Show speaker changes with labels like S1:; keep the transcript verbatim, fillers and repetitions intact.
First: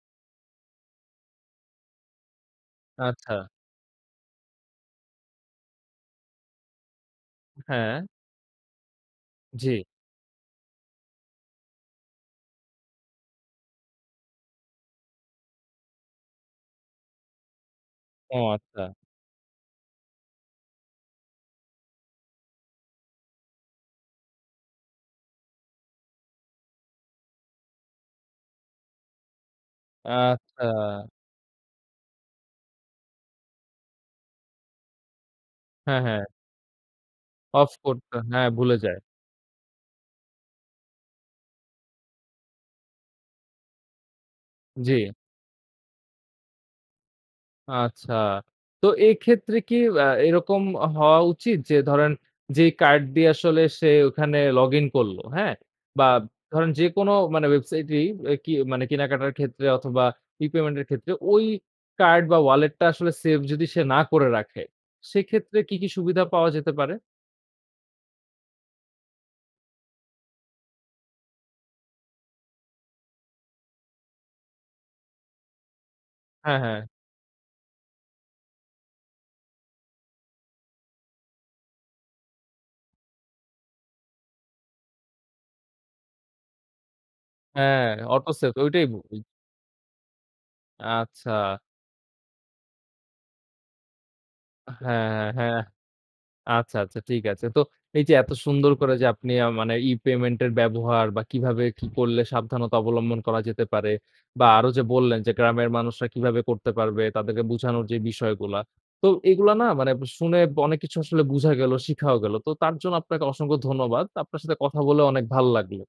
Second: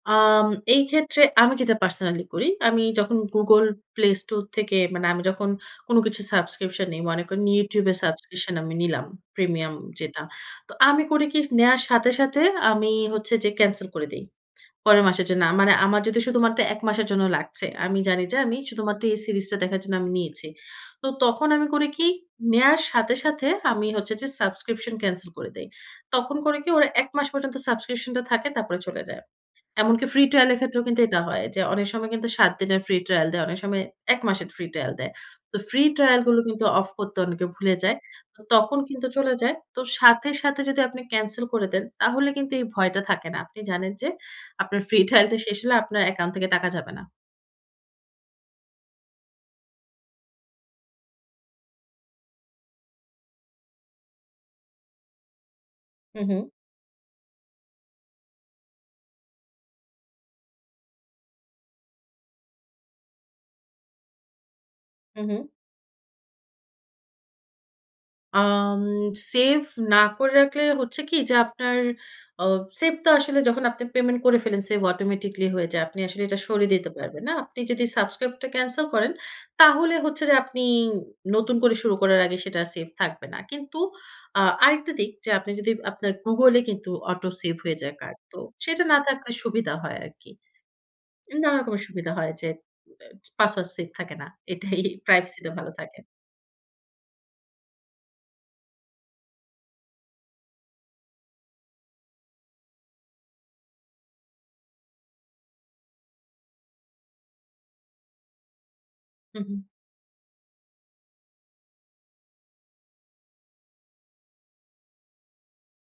S1: আম এই ক্ষেত্রে আমি যেটা পার্সোনালি করি, আমি যখন
S2: আচ্ছা।
S1: গুগল প্লে স্টোর থেকে মানে আমি যখন কোন কিছু সাবস্ক্রিপশন নেই, মনে করুন YouTube এ
S2: হ্যাঁ।
S1: সাবস্ক্রিপশন আমি নিলাম প্রিমিয়াম
S2: জি।
S1: যেটা। তো আমি করি কী নেয়ার সাথে, সাথে আমি হচ্ছে যে ক্যানসেল করে দেই, পরের মাসের জন্য। আ মানে আমার যদি শুধুমাত্র এক মাসের জন্য লাগছে আমি জানি যে
S2: ও,
S1: আমি
S2: আচ্ছা।
S1: শুধুমাত্র এই সিরিজটা দেখার জন্য আমি নিয়েছি। তো তখন আমি করি কী নেয়ার সাথে, সাথে আমি হচ্ছে যে সাবস্ক্রিপশন ক্যানসেল করে দেই। তখন করে কী ওরা এক মাস পর্যন্ত সাবস্ক্রিপশনটা থাকে তারপরে চলে যায়। এমনকি ফ্রি ট্রায়ালের
S2: আচ্ছা।
S1: ক্ষেত্রেও কিন্তু এটা হয়, যে অনেক সময় কিন্তু সাত দিনের ফ্রি ট্রায়াল দেয়, অনেক সময় এক মাসের ফ্রি ট্রায়াল দেয়। তো ফ্রি
S2: হ্যাঁ,
S1: ট্রায়াল
S2: হ্যাঁ।
S1: গুলো কিন্তু অফ করতে অনেকে
S2: অফ
S1: ভুলে যায়
S2: করতে
S1: তো
S2: হ্যাঁ, ভুলে
S1: তখন
S2: যায়।
S1: কিন্তু চলে যায়। তো সাথে, সাথে যদি আপনি ক্যানসেল করে দেন তাহলে কিন্তু এই ভয়টা থাকে না। আপনি জানেন যে আপনার ফ্রি
S2: জি।
S1: ট্রায়াল টা শেষ হলে আপনার অ্যাকাউন্ট থেকে টাকা যাবে না।
S2: আচ্ছা, তো এক্ষেত্রে কী আ এরকম আ হওয়া উচিত যে ধরেন যেই কার্ড দিয়ে আসলে সে ওইখানে লগ ইন করল, হ্যাঁ? বা
S1: হুম, হুম।
S2: ধরেন যেকোনো মানে ওয়েবসাইটেই এ কি মানে কেনাকাটার ক্ষেত্রে অথবা রিপেমেন্ট এর ক্ষেত্রে ওই কার্ড বা ওয়ালেটটা আসলে সেভ যদি সে না করে রাখে
S1: হুম, হুম।
S2: সেক্ষেত্রে কী, কী সুবিধা পাওয়া যেতে পারে?
S1: আম সেভ না করে রাখলে হচ্ছে কী যে, আপনার অ সেভ তো আসলে যখন আপনি পেমেন্ট করে ফেলেঞ্ছে অটোমেটিক্যালি হয়ে যায়। আপনি আসলে এটা
S2: হ্যাঁ,
S1: সরিয়ে
S2: হ্যাঁ।
S1: দিতে পারবেন না আপনি যদি সাবস্ক্রাইবটা ক্যানসেল করেন, তাহলে হচ্ছে যে আপনি নতুন করে শুরু করার আগে সেটা সেভ থাকবে না। কিন্তু আ আরেকটা দিক যে আপনি যদি আপনার গুগলে কিন্তু অটো সেভ হয়ে
S2: হ্যাঁ,
S1: যায় কার্ড
S2: অটো
S1: তো
S2: সেভ
S1: সেটা
S2: ঐটাই
S1: না
S2: বলছি।
S1: থাকলে সুবিধা হয় আরকি। নানা
S2: আচ্ছা।
S1: রকমের সুবিধা হয় যে অ্যা পাসওয়ার্ড সেভ থাকে না, এটাই
S2: হ্যাঁ,
S1: প্রাইভেসিটা
S2: হ্যাঁ।
S1: ভালো থাকে।
S2: আচ্ছা, আচ্ছা, ঠিক আছে। তো এই যে এত সুন্দর করে যে আপনি আ মানে, ই-পেমেন্টের ব্যবহার বা কীভাবে কী করলে সাবধানতা অবলম্বন করা যেতে পারে? বা আরো যে বললেন যে গ্রামের মানুষরা কীভাবে করতে পারবে? তাদেরকে বুঝানোর যে বিষয়গুলা, তো
S1: হুম,
S2: এগুলা
S1: হুম।
S2: না মানে ব শুনে ব অনেক কিছু আসলে বুঝা গেল, শিখাও গেলো। তো তার জন্য আপনাকে অসংখ্য ধন্যবাদ। আপনার সাথে কথা বলে অনেক ভাল লাগলো।